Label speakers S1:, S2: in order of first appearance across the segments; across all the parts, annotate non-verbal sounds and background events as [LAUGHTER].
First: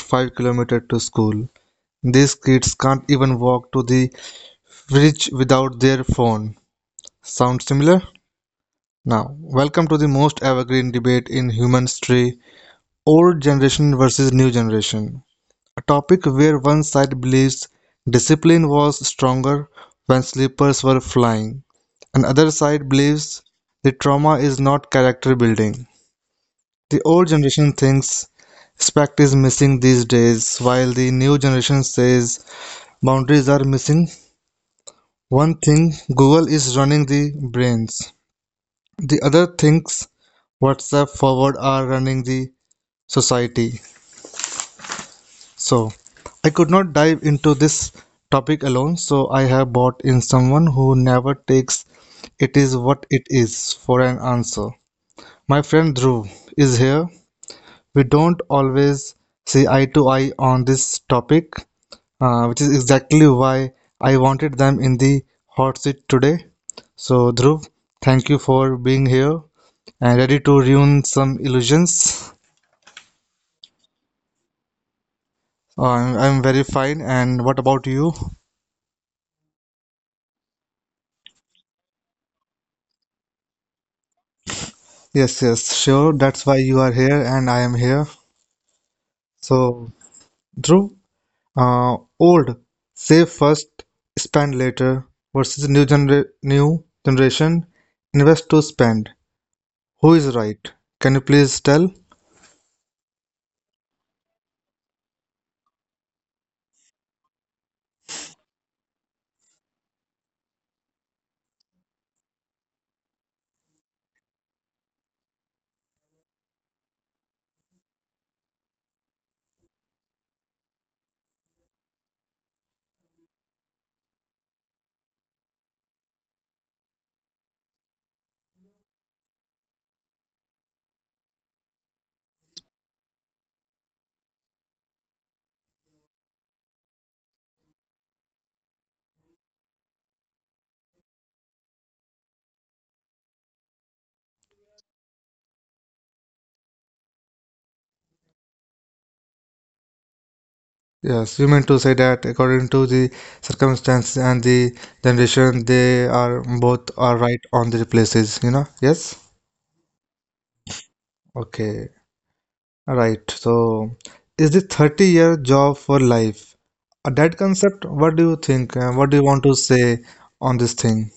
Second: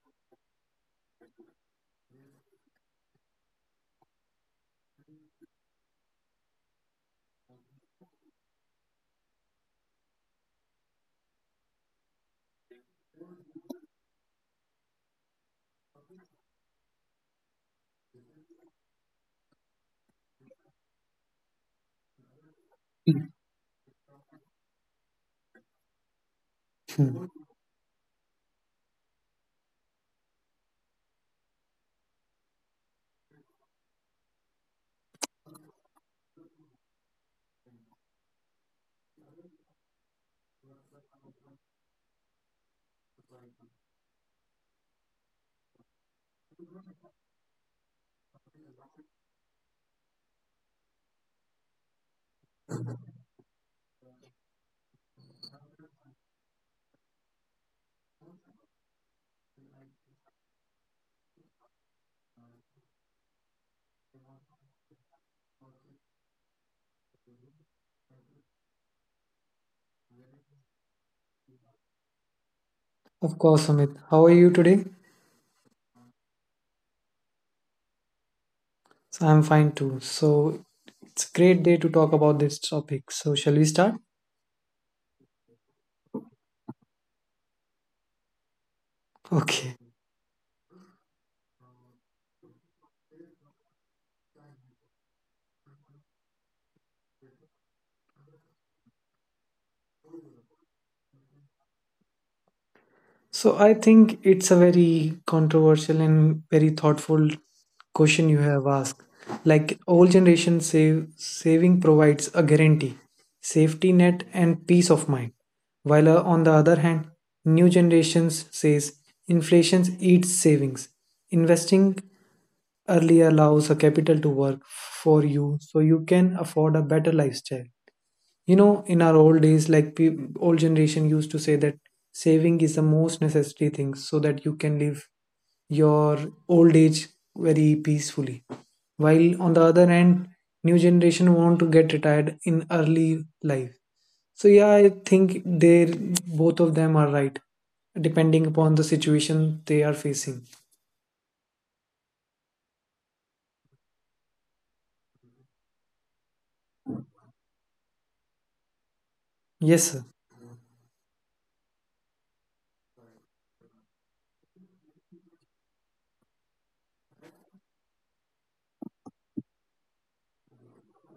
S1: 5 kilometers to school. These kids can't even walk to the fridge without their phone. Sound similar? Now, welcome to the most evergreen debate in human history: old generation versus new generation. A topic where one side believes discipline was stronger when sleepers were flying, and other side believes the trauma is not character building. The old generation thinks respect is missing these days, while the new generation says boundaries are missing. One thing Google is running the brains, the other thinks WhatsApp forward are running the society. So, I could not dive into this topic alone, so I have bought in someone who never takes it is what it is for an answer. My friend Dhruv is here. We don't always see eye to eye on this topic, which is exactly why I wanted them in the hot seat today. So, Dhruv, thank you for being here and ready to ruin some illusions.
S2: Of course, Amit. How are you today?
S1: I'm, very fine. And what about you?
S2: So I'm fine too. So it's a great day to talk about this topic. So shall we start? [LAUGHS]
S1: Yes, yes, sure. That's why you are here and I am here.
S2: Okay.
S1: So, Dhruv, old, save first, spend later versus new gener new generation, invest to spend. Who is right? Can you please tell?
S2: So I think it's a very controversial and very thoughtful question you have asked. Like old generation save saving provides a guarantee, safety net and peace of mind. While on the other hand, new generations says inflation eats savings. Investing early allows a capital to work for you so you can afford a better lifestyle in our old days like old generation used to say that saving is the most necessary thing so that you can live your old age very peacefully, while on the other hand new generation want to get retired in early life. So yeah, I think they, both of them are right depending upon the situation they are facing.
S1: Yes, you mean to say that according to the circumstance and the generation, they are both are right on their places, you know? Yes?
S2: Yes, sir.
S1: Okay. Right. So, is the 30-year job for life? That concept, what do you think? What do you want to say on this thing?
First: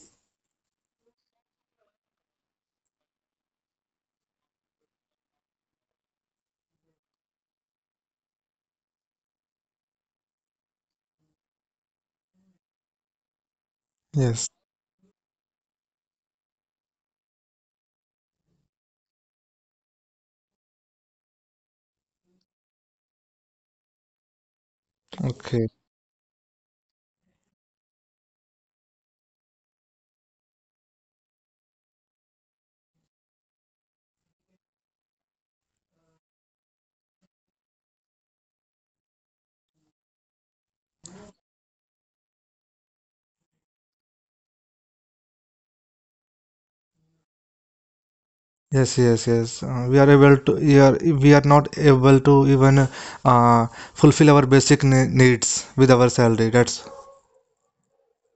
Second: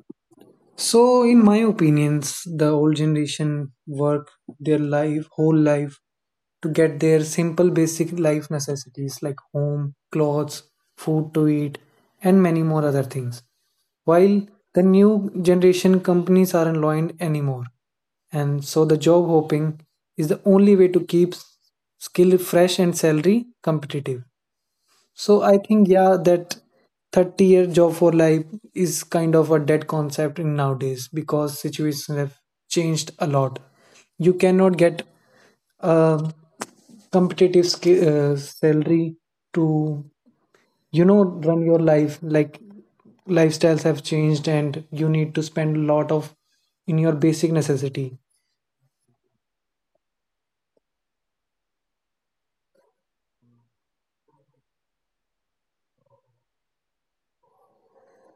S2: So, in my opinions, the old generation work their life, whole life, to get their simple basic life necessities like home, clothes, food to eat, and many more other things. While
S1: Yes.
S2: the new generation companies aren't loyal anymore, and so the job hopping is the only way to keep skill fresh and salary competitive. So I
S1: Okay.
S2: think yeah that 30-year job for life is kind of a dead concept in nowadays because situations have changed a lot. You cannot get a competitive salary to run your life. Like lifestyles have changed and you need to spend a lot of in your basic necessity.
S1: Yes, yes, yes. We are not able to even uh, fulfill our basic ne needs with our salary. That's...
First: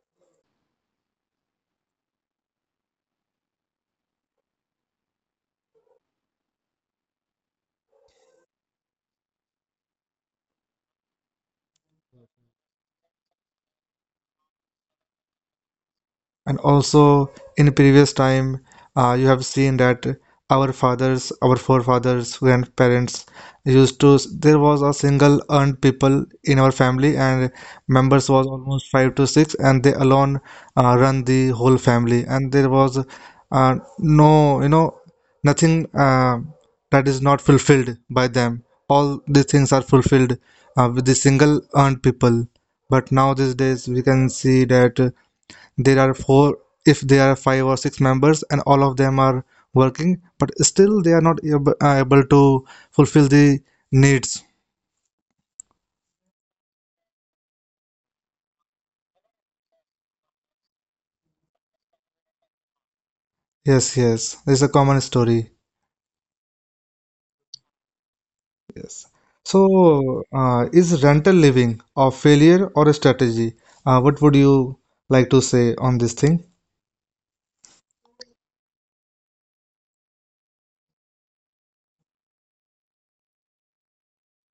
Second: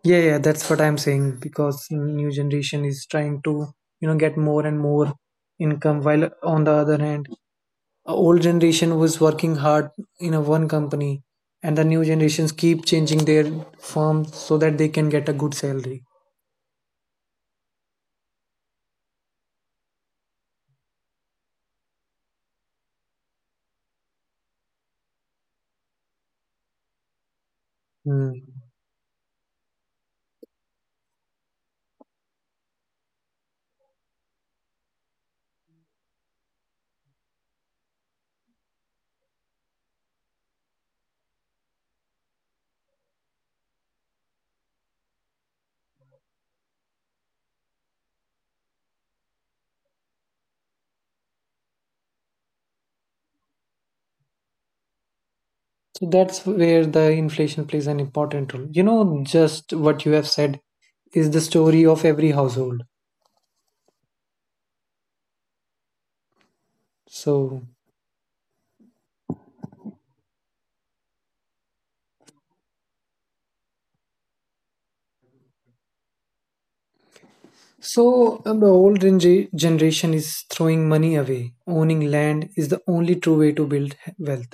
S2: Yeah, yeah, that's what I'm saying, because new generation is trying to, you know, get more and more income, while on the other hand a old generation was working hard in a one company, and the new generations keep changing their firm so that they can get a good salary.
S1: And also, in previous time, you have seen that our fathers, our forefathers, grandparents used to. There was a single earned people in our family, and members
S2: Hmm.
S1: was almost five to six, and they alone run the whole family. And there was no, you know, nothing that is not fulfilled by them. All these things are fulfilled with the single earned people. But now these days, we can see that there are four if there are five or six members and all of them are working, but still they are not able to fulfill the needs.
S2: So that's where the inflation plays an important role, you know. Just what you have said is the story of every household.
S1: Yes, yes, it's a common story.
S2: So
S1: Yes. So is rental living a failure or a strategy? What would you like to say on this thing?
S2: so the old generation is throwing money away. Owning land is the only true way to build wealth.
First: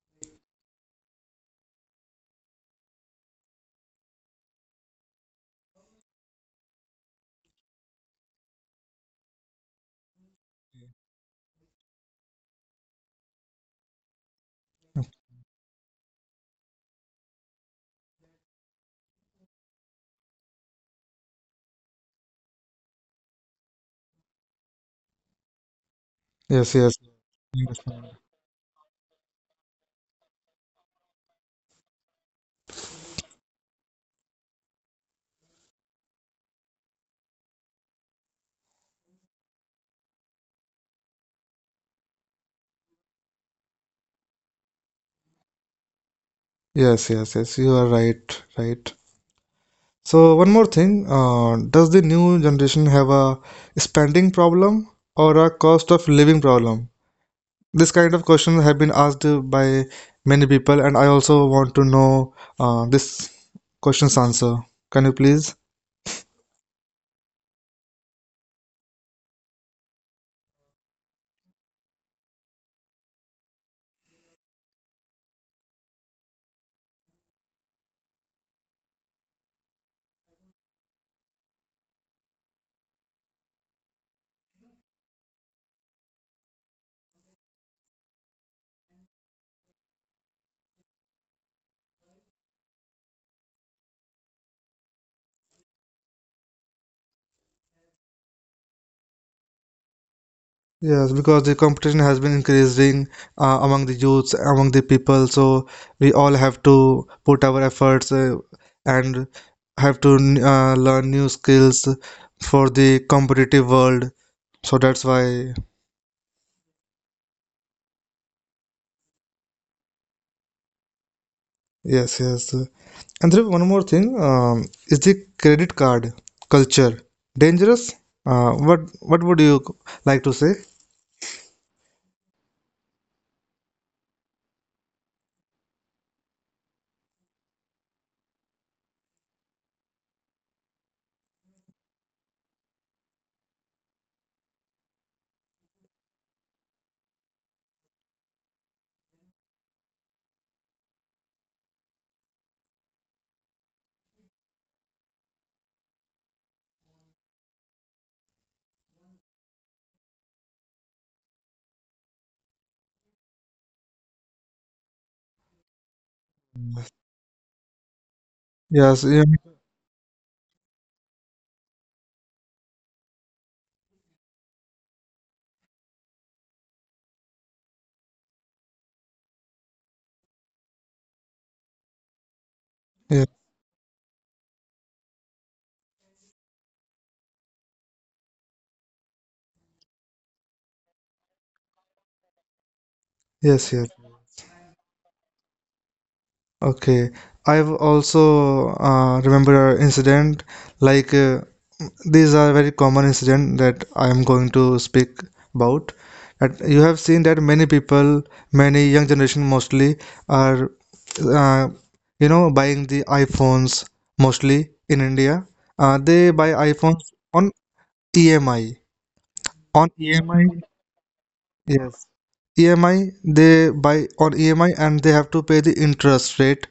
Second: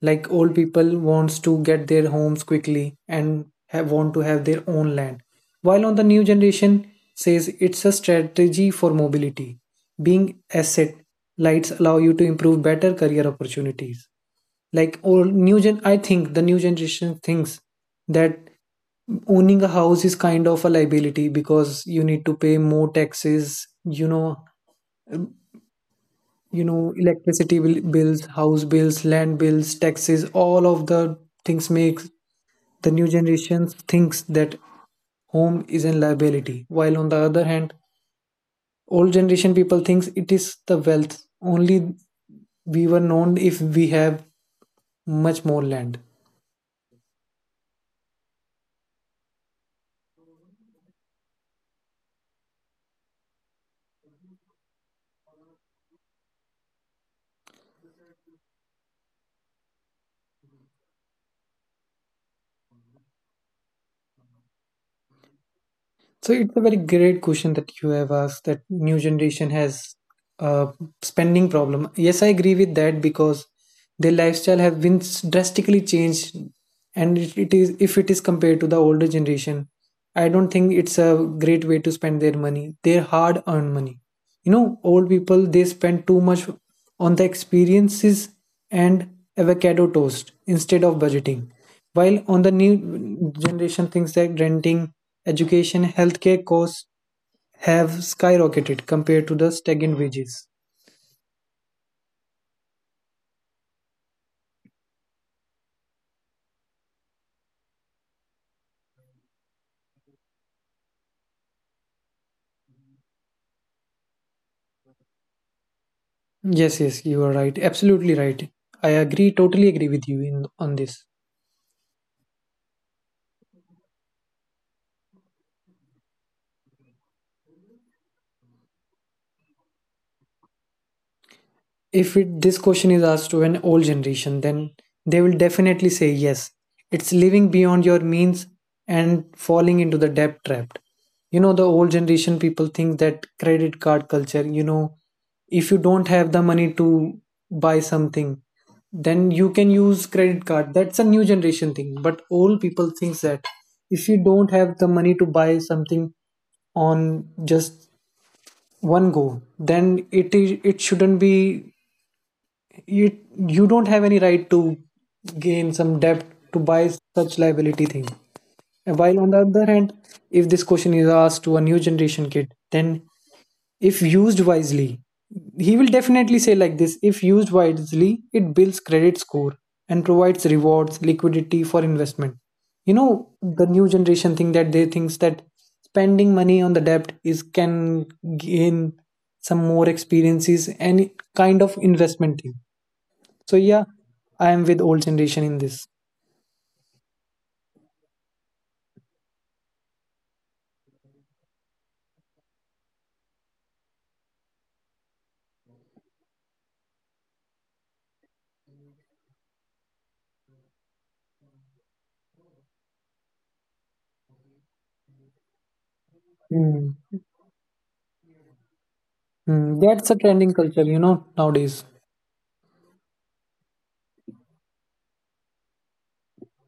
S2: Like old people wants to get their homes quickly and want to have their own land. While on the new generation says it's a strategy for mobility. Being asset lights allow you to improve better career opportunities. Like, or new gen, I think the new generation thinks that owning a house is kind of a liability because you need to pay more taxes, you know. You
S1: Yes,
S2: know,
S1: yes,
S2: electricity bills, house bills, land bills, taxes, all of the things make the new generation thinks that home is a liability, while on the other hand old generation people thinks it is the wealth only. We were known if we have much more land.
S1: yes, yes, yes, you are right. So one more thing, does the new generation have a spending problem or a cost of living problem? This kind of questions have been asked by many people, and I also want to know this question's answer. Can you please?
S2: So it's a very great question that you have asked, that new generation has a spending problem. Yes, I agree with that, because their lifestyle have been drastically changed, and it is, if it is compared to the older generation, I don't think it's a great way to spend their money, their hard earned money. You know, old people they spend too much on the experiences and avocado toast instead of budgeting. While on the new generation thinks that renting, education, healthcare costs have skyrocketed compared to the stagnant wages.
S1: Yes, because the competition has been increasing among the youths, among the people, so we all have to put our efforts and have to learn new skills for the competitive world. So that's why,
S2: Yes, yes, you are right. Absolutely right. I agree, totally agree with you in on this.
S1: yes, yes. And there is one more thing, is the credit card culture dangerous? What would you like to say?
S2: If it, this question is asked to an old generation, then they will definitely say yes. It's living beyond your means and falling into the debt trap. You know, the old generation people think that credit card culture, you know, if you don't have the money to buy something, then you can use credit card. That's a new generation thing. But old people thinks that if you don't have the money to buy something on just one go, then it is it shouldn't be you you don't have any right to gain some debt to buy such liability thing.
S1: Yes,
S2: While
S1: yeah,
S2: on the other hand, if this question is asked to a new generation kid, then if used wisely he will definitely say like this: if used wisely it builds credit score and provides rewards liquidity for investment. You know,
S1: yeah,
S2: the new generation thing that they thinks that spending money on the debt is can gain some more experiences and kind of investment thing. So
S1: yes, yes.
S2: yeah, I am with old generation in this.
S1: Okay, I've also remember an incident like these are very common incident that I am going to speak about. That you have seen that many people, many young generation mostly are uh, buying the iPhones mostly in India. They buy
S2: Hmm.
S1: iPhones on EMI.
S2: Hmm.
S1: On
S2: That's a trending
S1: EMI,
S2: culture, you know, nowadays.
S1: yes, EMI they buy on EMI and they have to pay the interest rate.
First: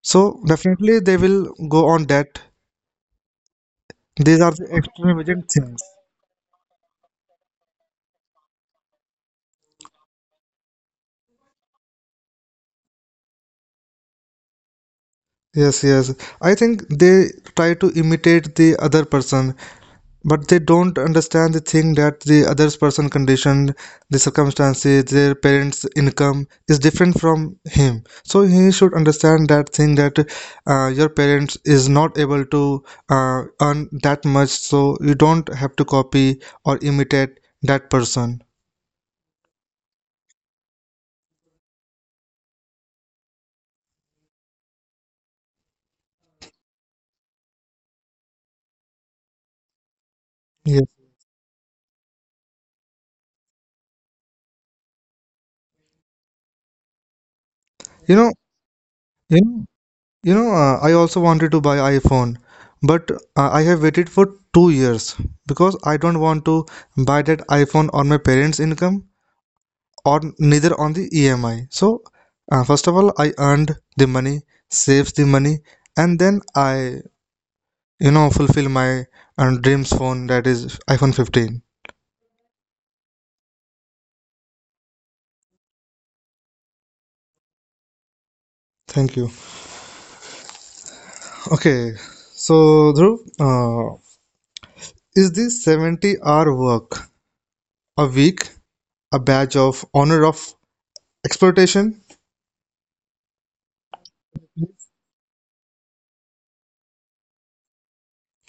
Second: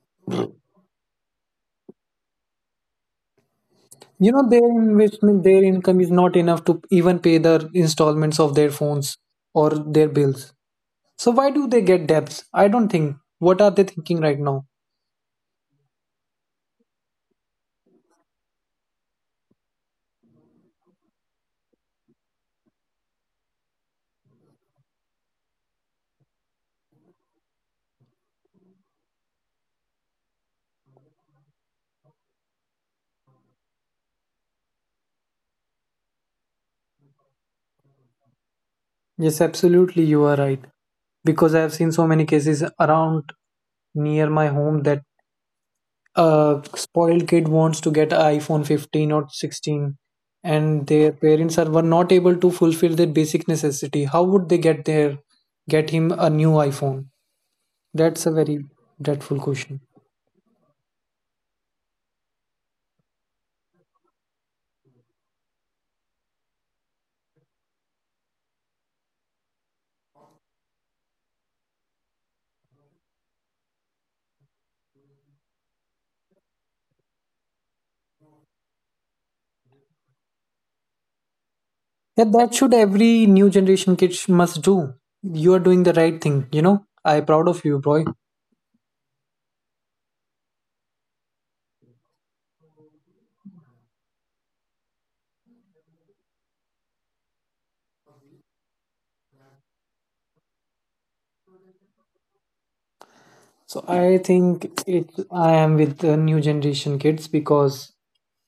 S1: So definitely they will go on debt.
S2: You
S1: These
S2: know,
S1: are the
S2: their investment,
S1: extravagant
S2: their
S1: things.
S2: income is not enough to even pay the installments of their phones or their bills. So why do they get debts? I don't think. What are they thinking right now?
S1: Yes, yes. I think they try to imitate the other person, but they don't understand the thing that the other person conditioned, the circumstances, their parents income is different from him, so he should understand that thing that your parents is not able to earn that much, so you don't have to copy or imitate that person.
S2: Yes, absolutely, you are right. Because I have seen so many cases around near my home that a spoiled kid wants to get an iPhone 15 or 16,
S1: Yes,
S2: and their parents are were not able to fulfill their basic necessity. How would they get their get him a new iPhone?
S1: you
S2: That's
S1: know
S2: a very dreadful
S1: you know,
S2: question.
S1: I also wanted to buy iPhone, but I have waited for 2 years because I don't want to buy that iPhone on my parents income or neither on the EMI. So first of all, I earned the money, saves the money, and then I fulfill my dreams phone, that is iPhone 15.
S2: Yeah, that should every new generation kid must do. You are doing the right thing, you know. I proud of you, boy.
S1: Thank you. Okay, so Dhruv, is this 70-hour work a week a badge of honor of exploitation?
S2: So I think it, I am with the new generation kids because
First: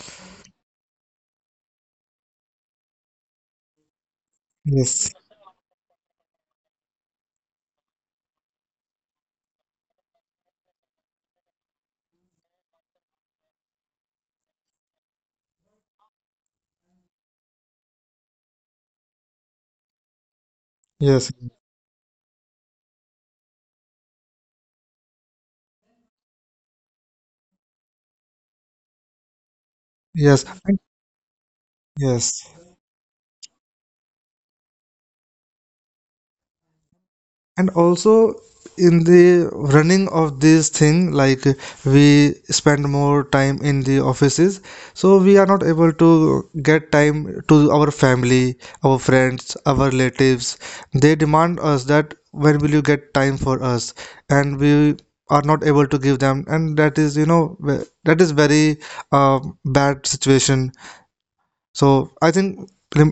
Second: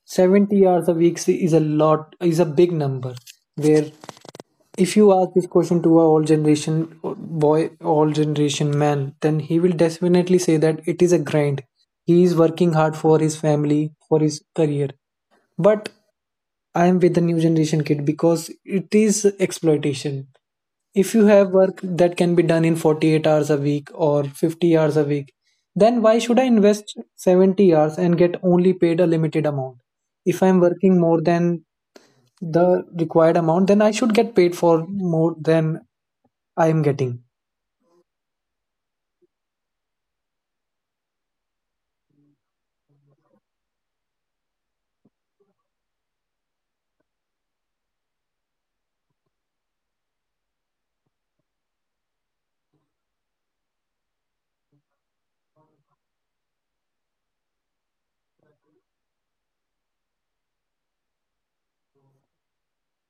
S2: 70 hours a week is a lot, is a big number. Where if you
S1: Yes.
S2: ask this question to a all generation boy, all generation man, then he will definitely say that it is a grind, he is working hard for his family, for his career. But I am with the new generation kid because it is exploitation. If you
S1: Yes.
S2: have work that can be done in 48 hours a week or 50 hours a week, then why should I invest 70 hours and get only paid a limited amount? If
S1: Yes.
S2: I'm working more than
S1: Yes.
S2: the required amount, then I should get paid for more than I am getting.
S1: And also, in the running of this thing, like, we spend more time in the offices, so we are not able to get time to our family, our friends, our relatives. They demand us that when will you get time for us, and we are not able to give them, and that is, you know, that is very uh, bad situation. So I think lim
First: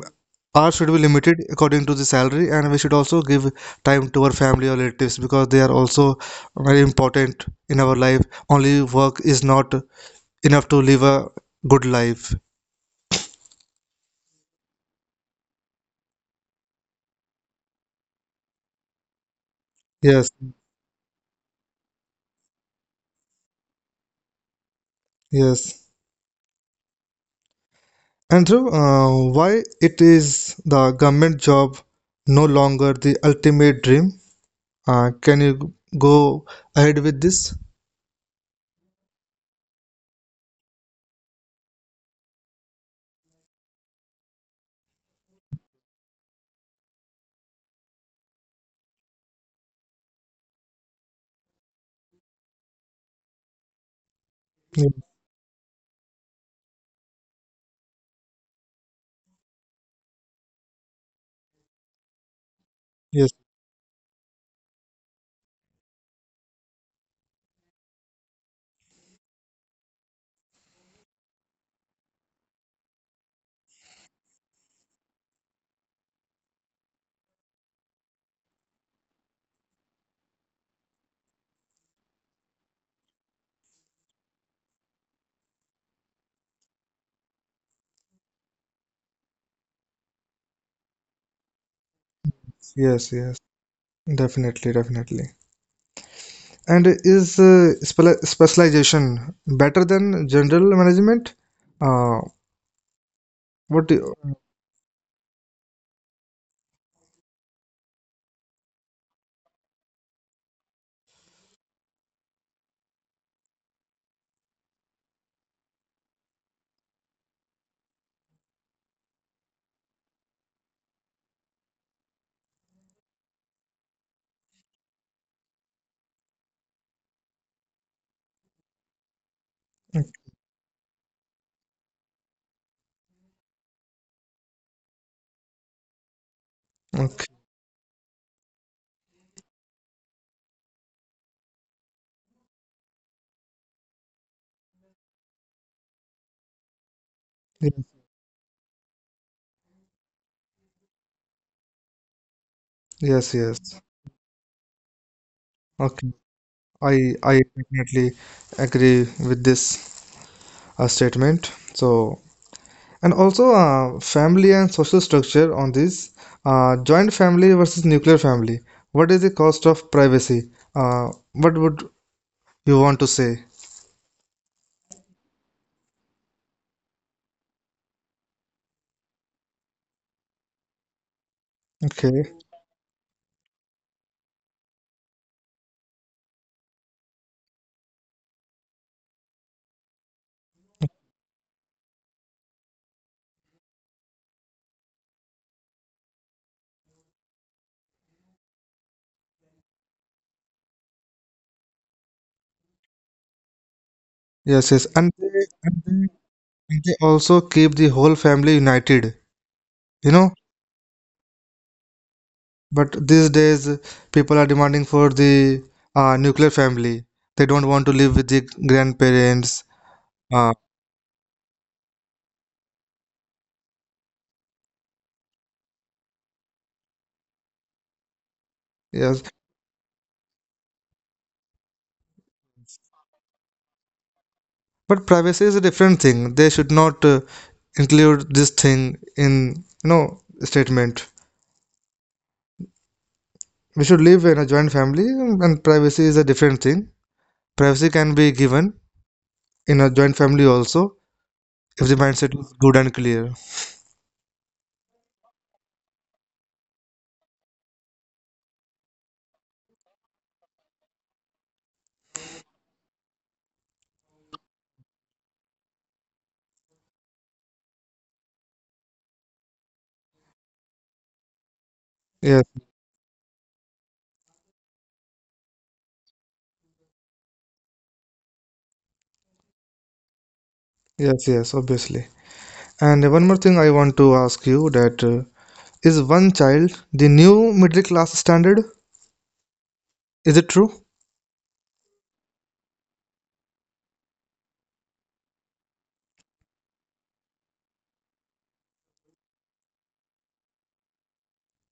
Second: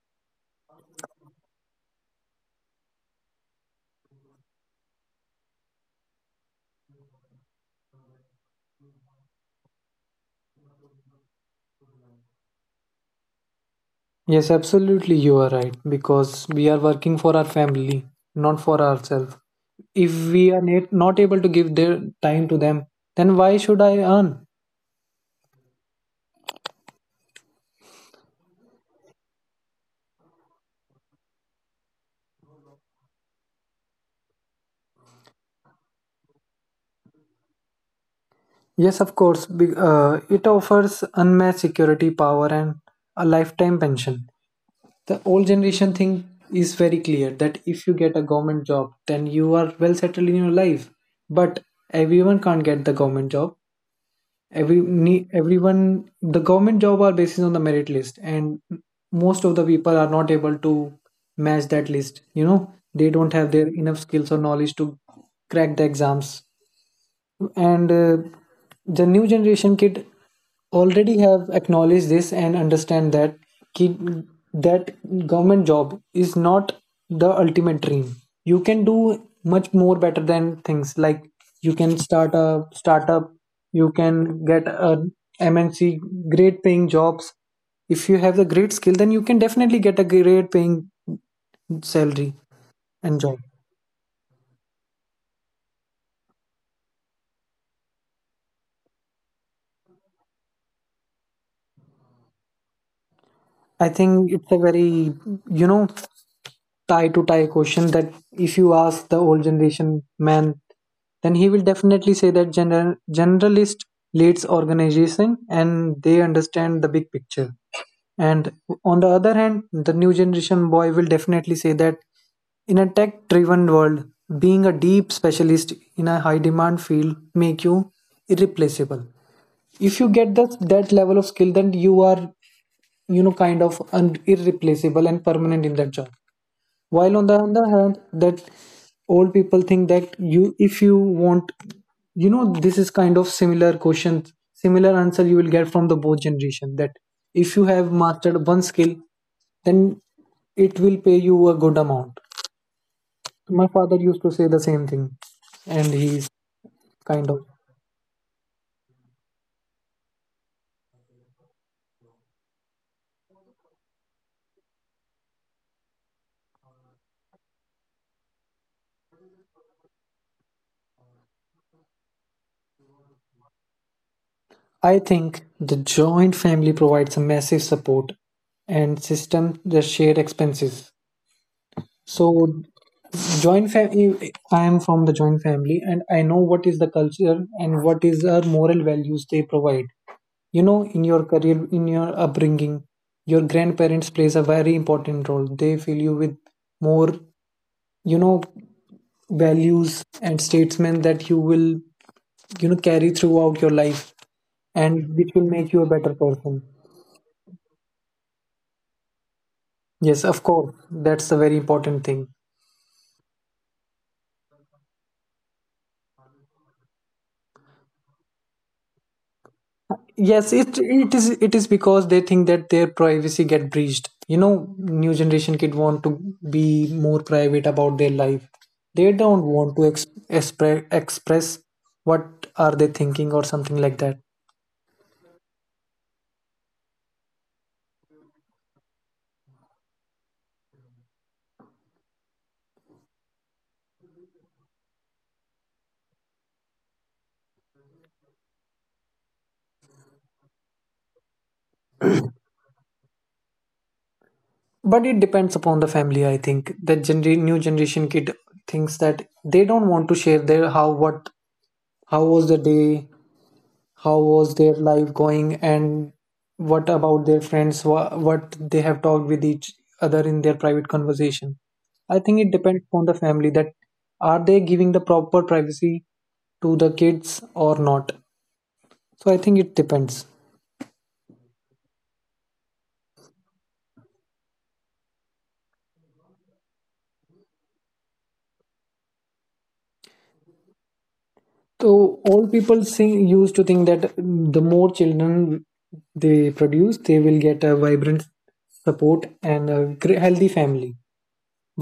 S1: hours should be limited according to the salary, and we should also give time to our family or relatives because they are also very important in our life. Only work is not enough to live a good life.
S2: Yes, absolutely, you are right. Because we are working for our family, not for ourselves. If
S1: Yes,
S2: we are not able to give their time to them, then why should I earn?
S1: yes. Andrew, why it is the government job no longer the ultimate dream? Can you go ahead with this?
S2: Yes, of course. It offers unmatched security, power, and a lifetime pension. The old generation thing is very clear that if you get a government job then you are well settled in your life. But everyone can't get the government job.
S1: Ye-
S2: Everyone, the government job are based on the merit list, and most of the people are not able to match that list. You know, they
S1: Yes,
S2: don't have their enough skills or knowledge to crack the exams. And the new generation kid already have acknowledged this and understand that kid, that government job is not the ultimate dream. You can do much more better than things like you can start a startup, you can get a mnc great paying jobs. If you have the great skill, then you can definitely get a great paying salary
S1: yes,
S2: and
S1: yes.
S2: job.
S1: Definitely, definitely. And is specialization better than general management? Uh, what
S2: I
S1: do
S2: think it's a very, you know, tie to tie question that if you ask the old generation man, then he will definitely say that general, generalist leads organization and they understand the big picture. And on the other hand, the new generation boy will definitely say that in a tech driven world, being a deep specialist in a high demand field make you irreplaceable. If
S1: you,
S2: you get that level of skill, then you are kind of irreplaceable and permanent in that job. While on
S1: okay.
S2: the other hand that old people think that you, if you want, you know this is kind of similar question, similar answer you will get from the both generation, that if you have mastered one skill then it will pay you a good amount.
S1: Yes, yes.
S2: My father used to say the same thing, and
S1: Okay.
S2: he's
S1: I
S2: kind
S1: I
S2: of
S1: definitely agree with this statement. So, and also family and social structure on this joint family versus nuclear family. What is the cost of privacy? What would you want to say?
S2: I think the joint family provides a massive support and system, the shared expenses. So
S1: Okay.
S2: joint family, I am from the joint family and I know what is the culture and what is our moral values they provide, you know, in your career, in your upbringing. Your grandparents plays a very important role. They fill you with more, you know, values and statements that you will, you know, carry throughout your life,
S1: Yes, yes.
S2: and which will make you
S1: And
S2: a
S1: they,
S2: better person.
S1: and they also keep the whole family united. You
S2: Yes,
S1: know,
S2: of course, that's a very important thing.
S1: but these days people are demanding for the nuclear family. They don't want to live with the grandparents.
S2: Yes,
S1: uh,
S2: it it is because they think that their privacy get breached. You know, new generation kid want to be more private about their life. They
S1: yes,
S2: don't want to express what are they thinking or something like that.
S1: but privacy is a different thing. They should not include this thing in, you know statement. We should live in a joint family, and privacy is a different thing. Privacy can be given in a joint family also if the mindset is good and clear.
S2: But it depends upon the family. I think that new generation kid thinks that they don't want to share their how what, how was the day, how was their life going, and what about their friends, what they have talked with each other in their private conversation. I think it
S1: Yes,
S2: depends on the family, that are they giving the proper privacy to the kids or not. So I think it depends.
S1: yes, yes, obviously. And one more thing I want to ask you that, is one child the new middle class standard? Is it true?
S2: So old people used to think that the more children they produce, they will get a vibrant support and a healthy family.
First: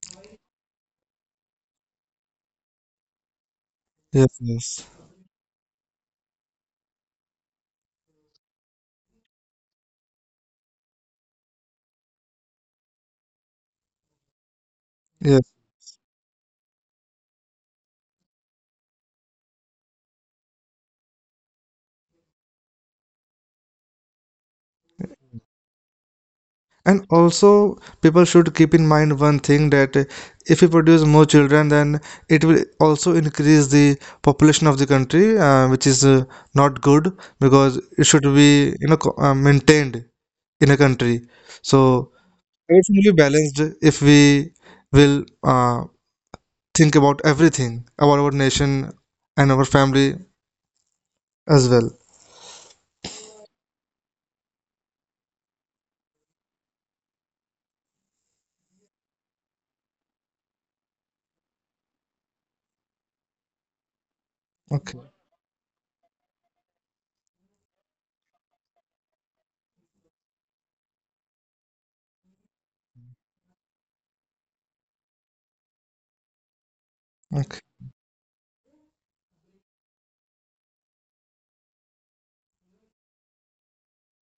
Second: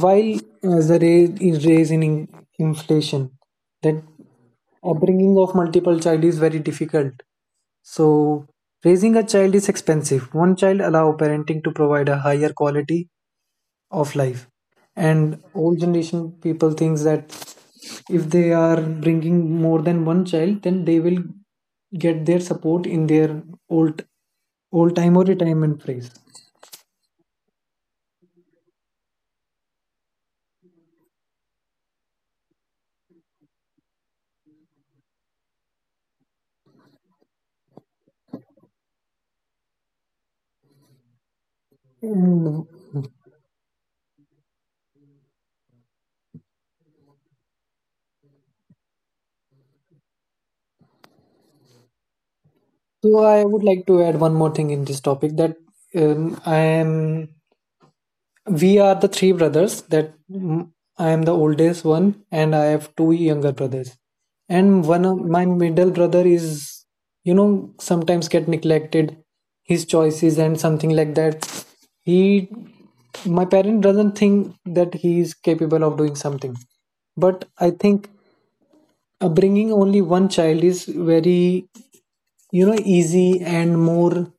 S2: While the raise in inflation, that
S1: Yes, yes,
S2: upbringing of multiple child is very difficult. So raising a child is expensive. One child allow parenting to provide a higher quality of life, and
S1: yes.
S2: old generation people thinks that if they are bringing more than one child, then they will get their support in their old old time or retirement phase.
S1: And also, people should keep in mind one thing, that if we produce more children, then it will also increase the population of the country, which is not good because it should be, maintained in a country. So
S2: Mm.
S1: everything will be balanced if we will think about everything about our nation and our family as well.
S2: So I would like to add one more thing in this topic, that I am. We are the three brothers. I am the oldest one, and I have two younger brothers. And
S1: Okay.
S2: one of my middle brother is, you know, sometimes get neglected, his choices and something like that. He, my parent doesn't think that he is capable of doing something, but
S1: Okay.
S2: I think bringing only one child is very, you know, easy and more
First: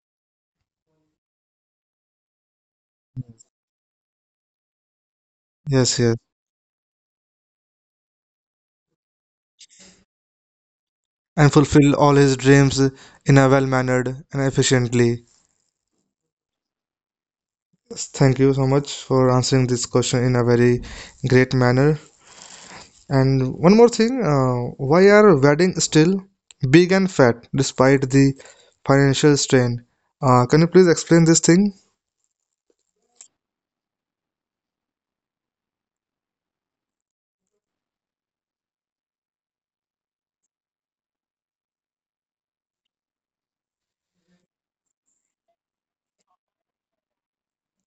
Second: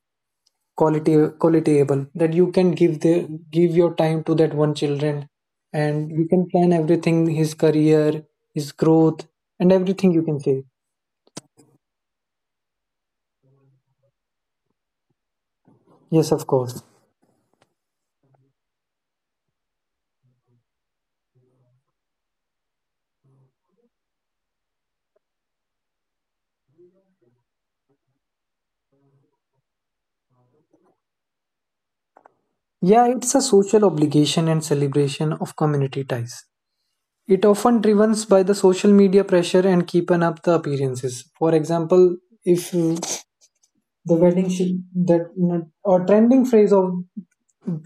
S2: quality, qualityable, that you can give the give your time to that one children,
S1: Yes,
S2: and
S1: yes.
S2: you can plan everything, his career, his growth, and everything, you can say.
S1: And fulfill all his dreams in a well-mannered and efficiently.
S2: Yes, of course.
S1: Yes, thank you so much for answering this question in a very great manner. And one more thing, why are weddings still big and fat despite the financial strain? Can you please explain this thing?
S2: Yeah, it's a social obligation and celebration of community ties. It often driven by the social media pressure and keeping up the appearances. For example, if the wedding should that, or trending phrase of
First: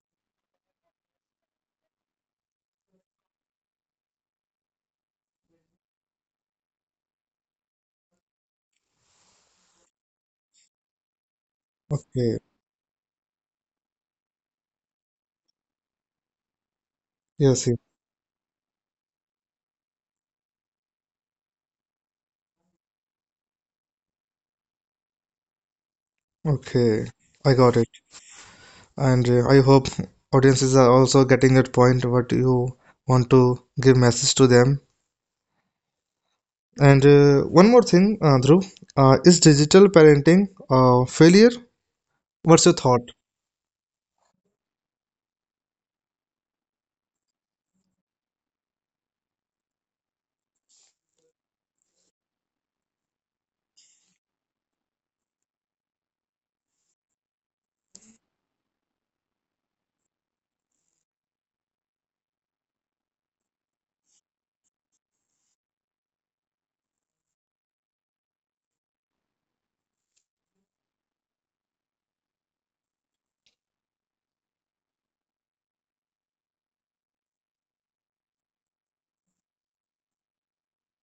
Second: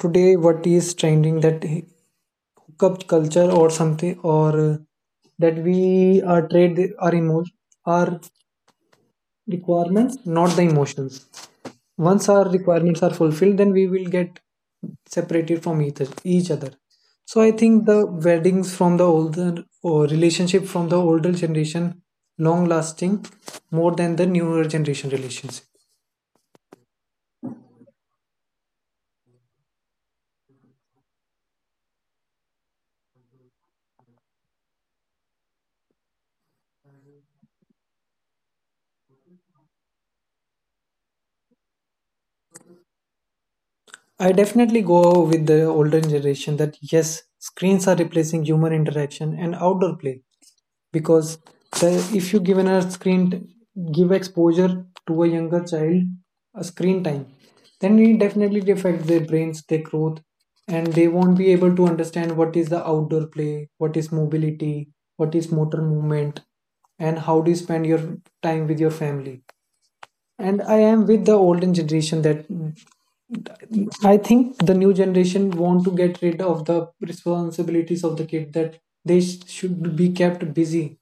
S2: today, what is trending, that cup culture or something, or that we are trade our requirements, not the emotions. Once
S1: Okay.
S2: our requirements are fulfilled, then we will get separated from each other. So I
S1: Yes, yes.
S2: think the weddings from the older, or relationship from the older generation, long lasting more than the newer generation relationship.
S1: Okay. I got it. And I hope audiences are also getting that point what you want to give message to them. And one more thing, Dhruv, is digital parenting failure? What's your thought?
S2: I definitely go with the older generation that yes, screens are replacing human interaction and outdoor play, because if you given a give exposure to a younger child a screen time, then it definitely affect their brains, their growth, and they won't be able to understand what is the outdoor play, what is mobility, what is motor movement, and how do you spend your time with your family. And I am with the olden generation that I think the new generation want to get rid of the responsibilities of the kid, that they should be kept busy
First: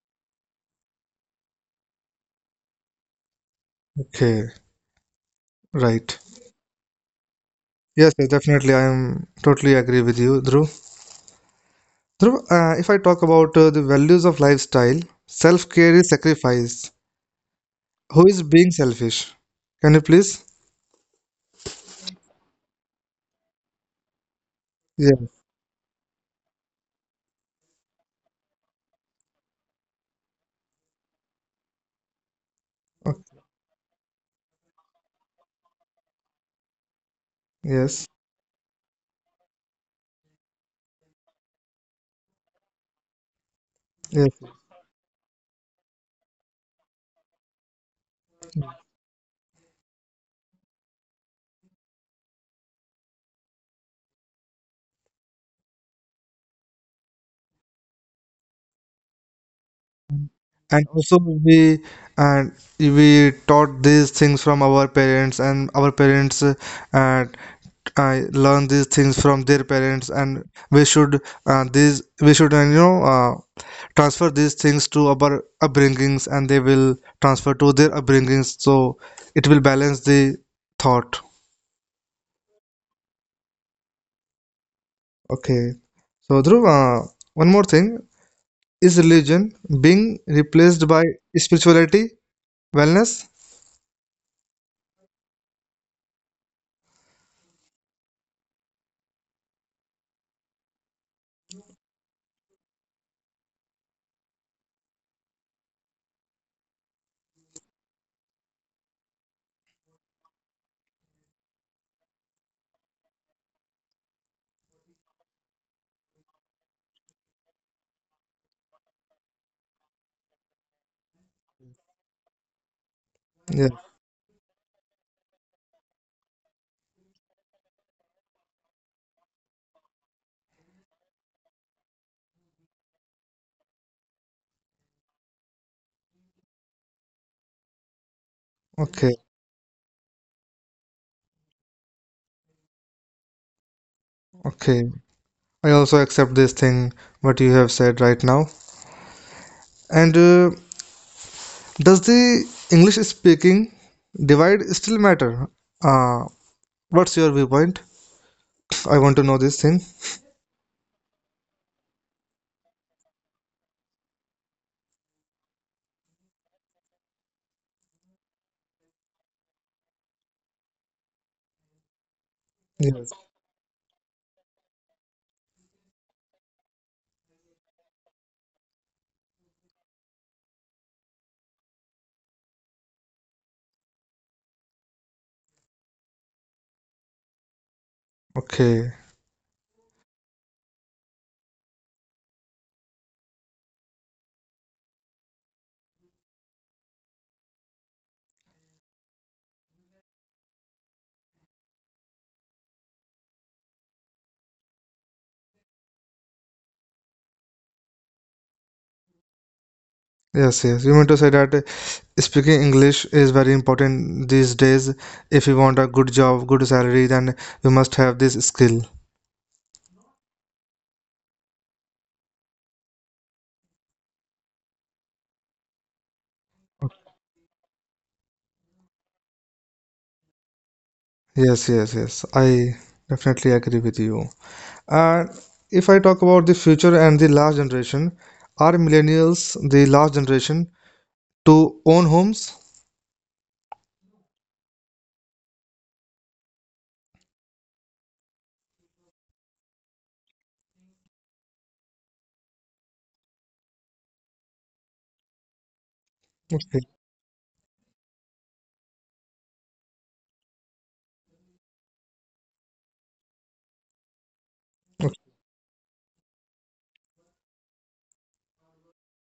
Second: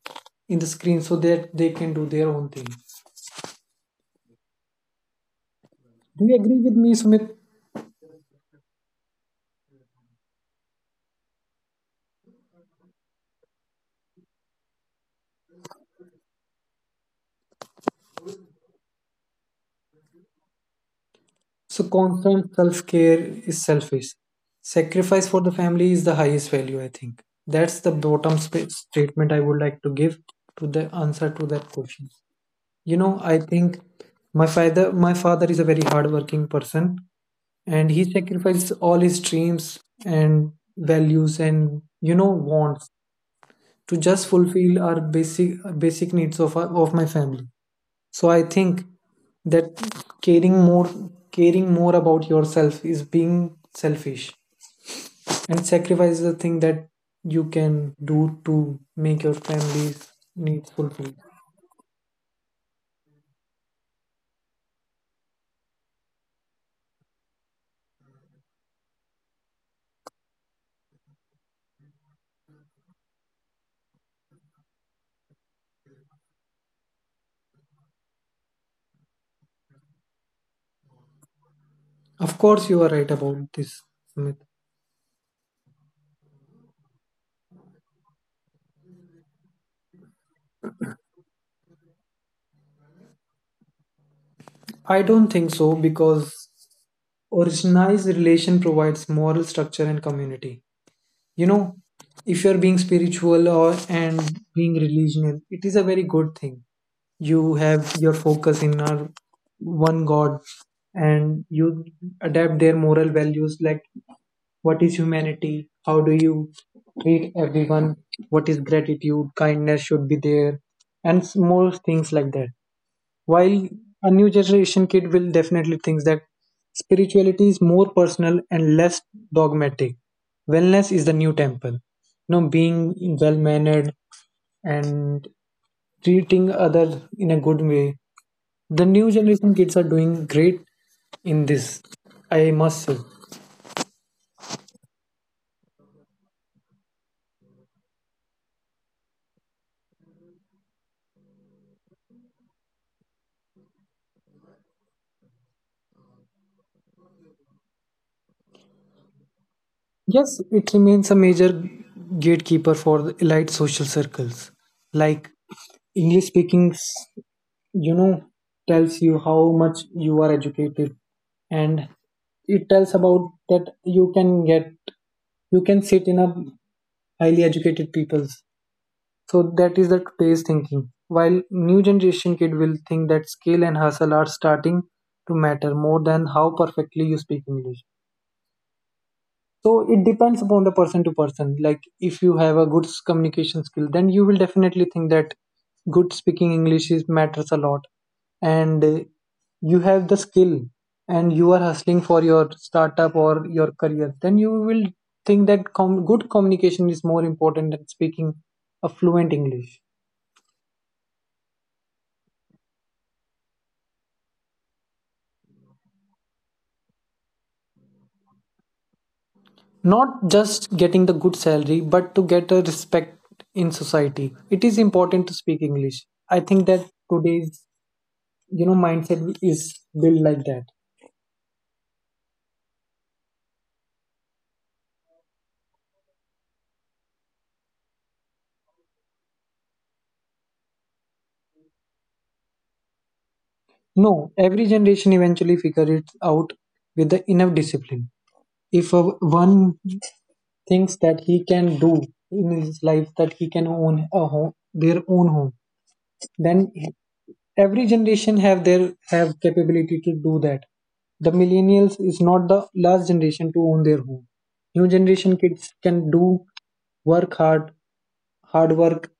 S2: in the screen so that they can do their own thing.
S1: Okay, right.
S2: Do you agree with me, Sumit?
S1: Yes, yes, definitely. I am totally agree with you, Dhruv. Dhruv, if I talk about the values of lifestyle, self-care is sacrifice. Who is being selfish? Can you please?
S2: So constant self-care is selfish.
S1: Yeah.
S2: Sacrifice for the family is the highest value, I think. That's the bottom statement I would like to give to the answer to that question. You know, I
S1: Okay.
S2: think my father is a very hardworking person, and he
S1: Yes.
S2: sacrifices all his dreams and values and, you know, wants to just
S1: Yes.
S2: fulfill our basic needs of our, of my family. So I think that caring more caring more about yourself is being selfish, and sacrifice is the thing that you can do to make your family's needs
S1: And
S2: fulfilled.
S1: also we, and we taught these things from our parents, and our parents, I learn these things from their parents, and we should, these we should you know transfer these things to our upbringings, and they will transfer to their upbringings. So it will balance the thought.
S2: Of course, you are right about this, Sumit.
S1: Okay. So Dhruv, uh, one more thing, is religion being replaced by spirituality, wellness?
S2: I don't think so, because organized relation provides moral structure and community. You know, if you're being spiritual, or and being religious, it is a very good thing. You have your focus in our one God, and you adapt their moral values, like what is humanity, how do you treat everyone, what is gratitude, kindness should be there, and more things like that. While
S1: Yeah.
S2: a new generation kid will definitely think that spirituality is more personal and less dogmatic. Wellness is the new temple. You know, being well mannered and treating others in a good way. The new
S1: Okay.
S2: generation kids are doing great in this, I must say.
S1: Okay. I also accept this thing what you have said right now. And does the English speaking divide still matter? Uh, what's your viewpoint? I want to know this thing.
S2: Yes, it remains a major gatekeeper for the elite social circles. Like English speaking, you know, tells you how much you are educated, and it tells
S1: Yes.
S2: about that you can get, you can sit in a highly educated people's. So that is the today's thinking, while new generation kid will think that skill and hustle are starting to matter more than how perfectly you speak English.
S1: Okay.
S2: So it depends upon the person to person. Like if you have a good communication skill, then you will definitely think that good speaking English is matters a lot. And you have the skill, and you are hustling for your startup or your career, then you will think that good communication is more important than speaking a fluent English.
S1: Yes, yes. You mean to say that speaking English is very important these days. If you want a good job, good salary, then you must have this skill.
S2: Not just getting the good salary, but to get a respect in society, it is important to speak English. I think that today's, you know, mindset is built like that.
S1: Yes, yes, yes. I definitely agree with you. And if I talk about the future and the last generation, are millennials the last generation to own homes?
S2: No, every generation eventually figure it out with the enough discipline. If a, one thinks that he can do in his life that he can own a home, their own home, then
S1: Okay.
S2: every generation have their, have capability to do that. The millennials is not the last generation to own their home. New generation kids can do work hard hard work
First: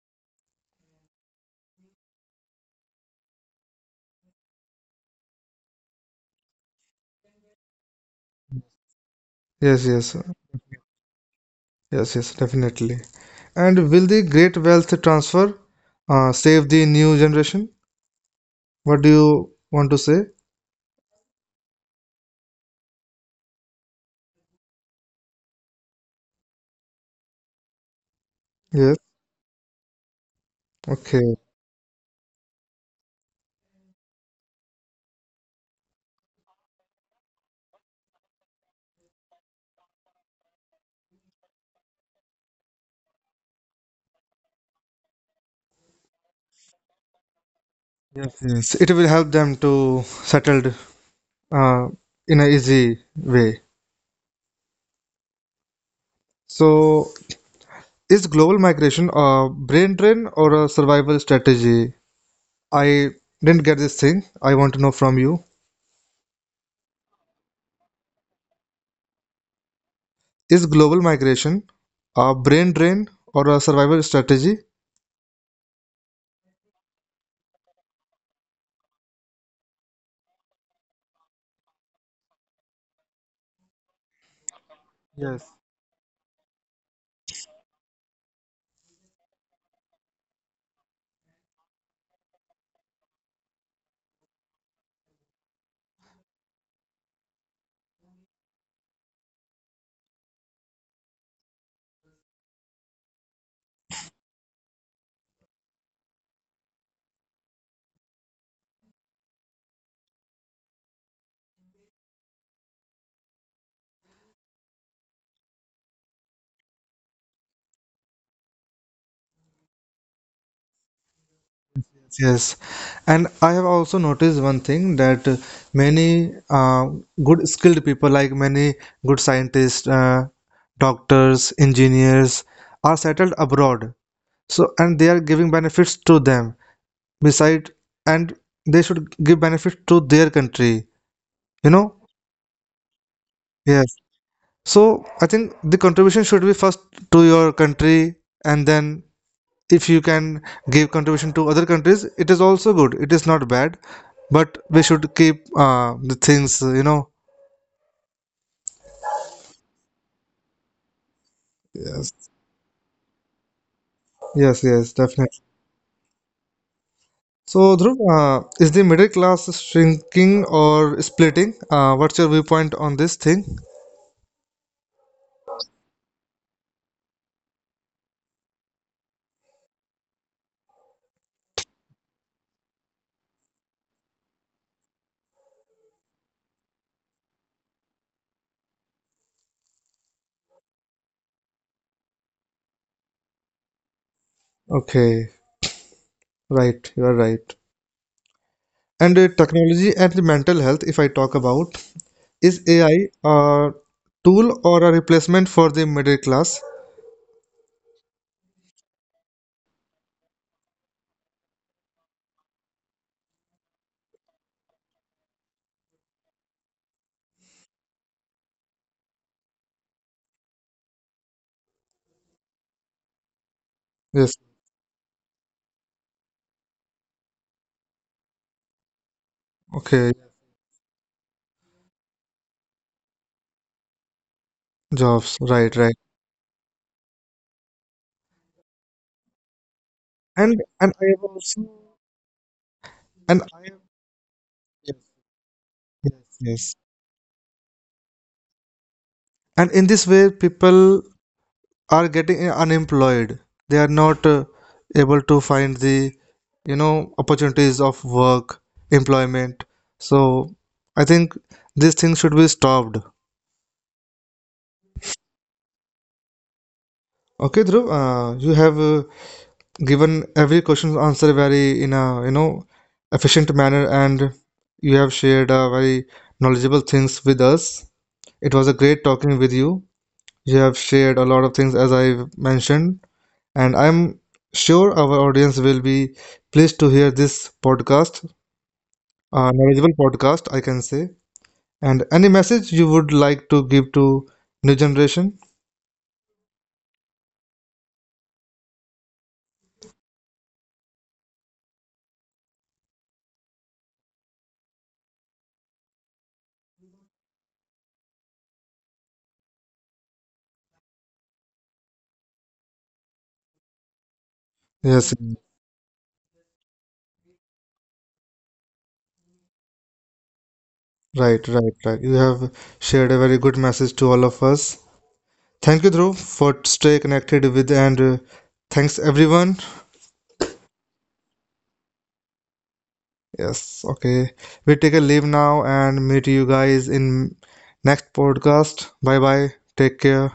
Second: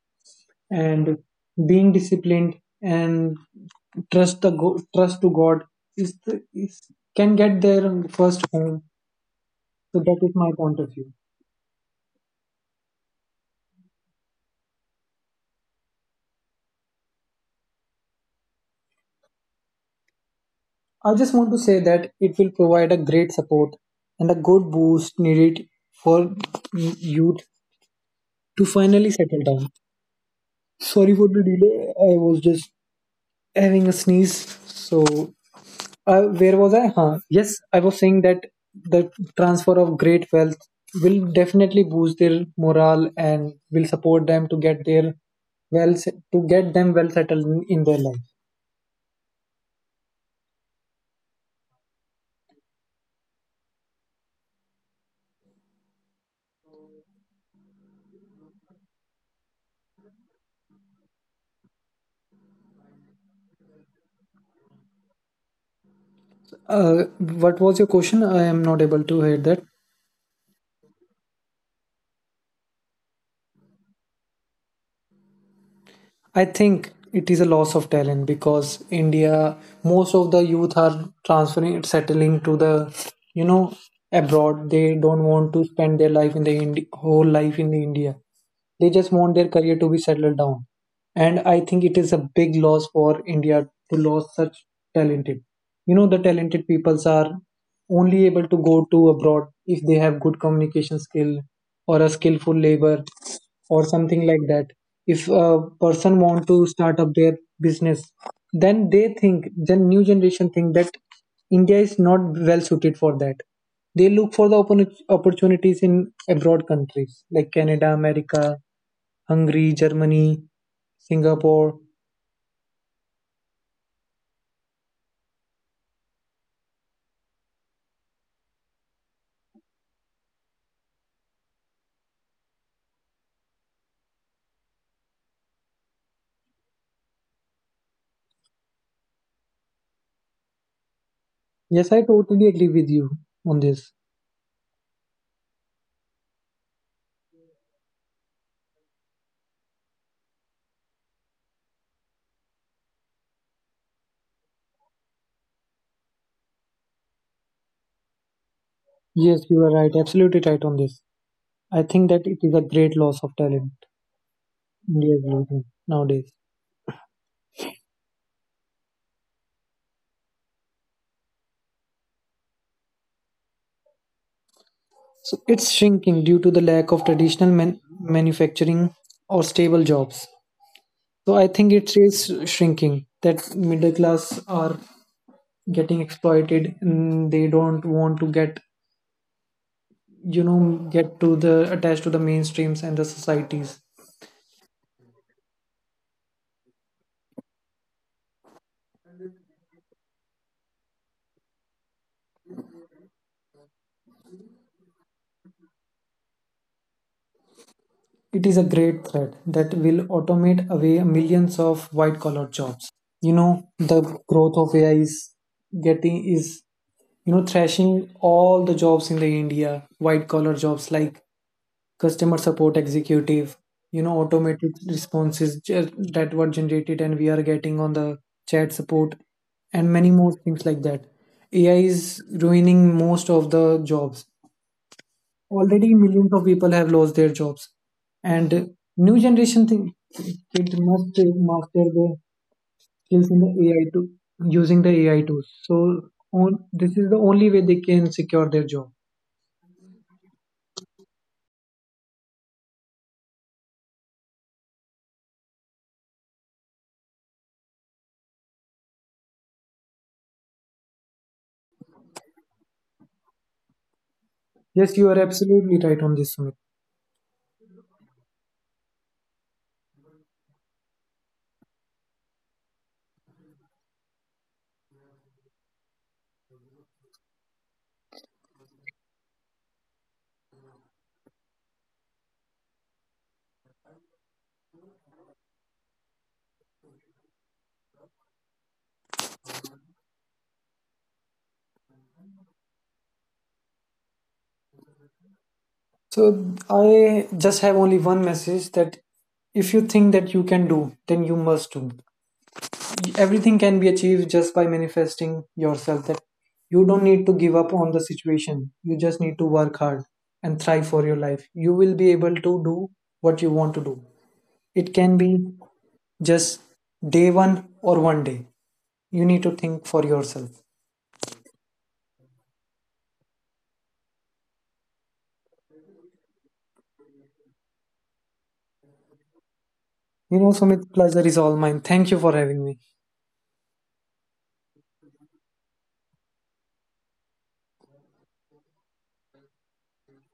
S2: and being disciplined, and trust to God, is the, is can get their first home.
S1: Yes,
S2: So
S1: yes.
S2: that is my point of view.
S1: Yes, yes, definitely. And will the great wealth transfer save the new generation? What do you want to say?
S2: I just want to say that it will provide a great support and a good boost needed for youth to
S1: Yes.
S2: finally settle down. Sorry for
S1: Okay.
S2: the delay. I was just having a sneeze, so where was I? Huh. Yes, I was saying that the transfer of great wealth will definitely boost their morale and will support them to get their to get them well settled in their life.
S1: Yes, yes. It will help them to settled uh, in a easy way. So, is global migration a brain drain or a survival strategy? I didn't get this thing. I want to know from you.
S2: What was your question? I am not able to hear that.
S1: Is global migration a brain drain or a survival strategy?
S2: I think it is a loss of talent, because India, most of the youth are transferring, settling to the, you know, abroad. They don't want
S1: Yes.
S2: to spend their life in the whole life in the India. They just want their career to be settled down, and I think it is a big loss for India to lose such talented. You know, the talented peoples are only able to go to abroad if they have good communication skill, or a skillful labor or something like that. If a person want to start up their business, then they think, then new generation think that India is not well suited for that. They look for the opportunities in abroad countries like Canada, America, Hungary, Germany, Singapore.
S1: Yes, and I have also noticed one thing that, many good skilled people, like many good scientists, doctors, engineers, are settled abroad. So, and they are giving benefits to them. Beside, and they should give benefits to their country. You
S2: Yes,
S1: know?
S2: I totally agree with you on this.
S1: Yes. So, I think the contribution should be first to your country, and then if you can give contribution to other countries, it is also good, it is not bad, but we should keep the things, you know.
S2: Yes, you are right, absolutely right on this. I think that
S1: Yes,
S2: it is a great loss of talent.
S1: yes, yes,
S2: India's
S1: definitely.
S2: losing nowadays.
S1: So Dhruv, is the middle class shrinking or splitting? What's your viewpoint on this thing?
S2: So it's shrinking due to the lack of traditional manufacturing or stable jobs. So I think it is shrinking, that middle class are getting exploited, and they don't want to get, you know, get to the attached to the mainstreams and the societies.
S1: Okay, right, you are right. And technology and the mental health, if I talk about, is AI a tool or a replacement for the middle class?
S2: It is a great threat that will automate away millions of white collar jobs. You know, the growth of AI is getting is you know thrashing all the jobs in the India, white collar jobs like customer support executive, you know,
S1: Yes.
S2: automated responses that were generated and we are getting on the chat support and many
S1: Okay.
S2: more things like that. AI is ruining most of the jobs.
S1: Jobs, right
S2: Already
S1: right
S2: millions of people have lost their jobs. And new generation think
S1: and
S2: kids
S1: and I
S2: must
S1: have also,
S2: master their skills in
S1: and...
S2: the AI to using the
S1: Yes,
S2: AI tools. So
S1: yes,
S2: on,
S1: yes.
S2: this is the only way they can secure their job.
S1: And in this way, people are getting unemployed. They are not able to find the, you know, opportunities of work, employment. So I think these things should be stopped.
S2: Yes, you are absolutely right on this, Sumit.
S1: Okay, Dhruv, you have given every question's answer very in a, you know, efficient manner, and you have shared very knowledgeable things with us. It was a great talking with you. You have shared a lot of things as I mentioned. And I'm sure our audience will be pleased to hear this podcast, a knowledgeable podcast, I can say. And any message you would like to give to new generation?
S2: So I just have only one message, that if you think that you can do, then you must do. Everything can be achieved just by manifesting yourself, that you don't need to give up on the situation, you just need to work hard and thrive for your life. You will be able to do what you want to do. It
S1: Yes,
S2: can be just day one or one day. You need to think for yourself.
S1: right, right, right. You have shared a very good message to all of us. Thank you, Dhruv, for stay connected with, and thanks everyone.
S2: You know, Sumit, pleasure is all mine. Thank you for having me.
S1: Yes, okay. We take a leave now and meet you guys in next podcast. Bye bye. Take care.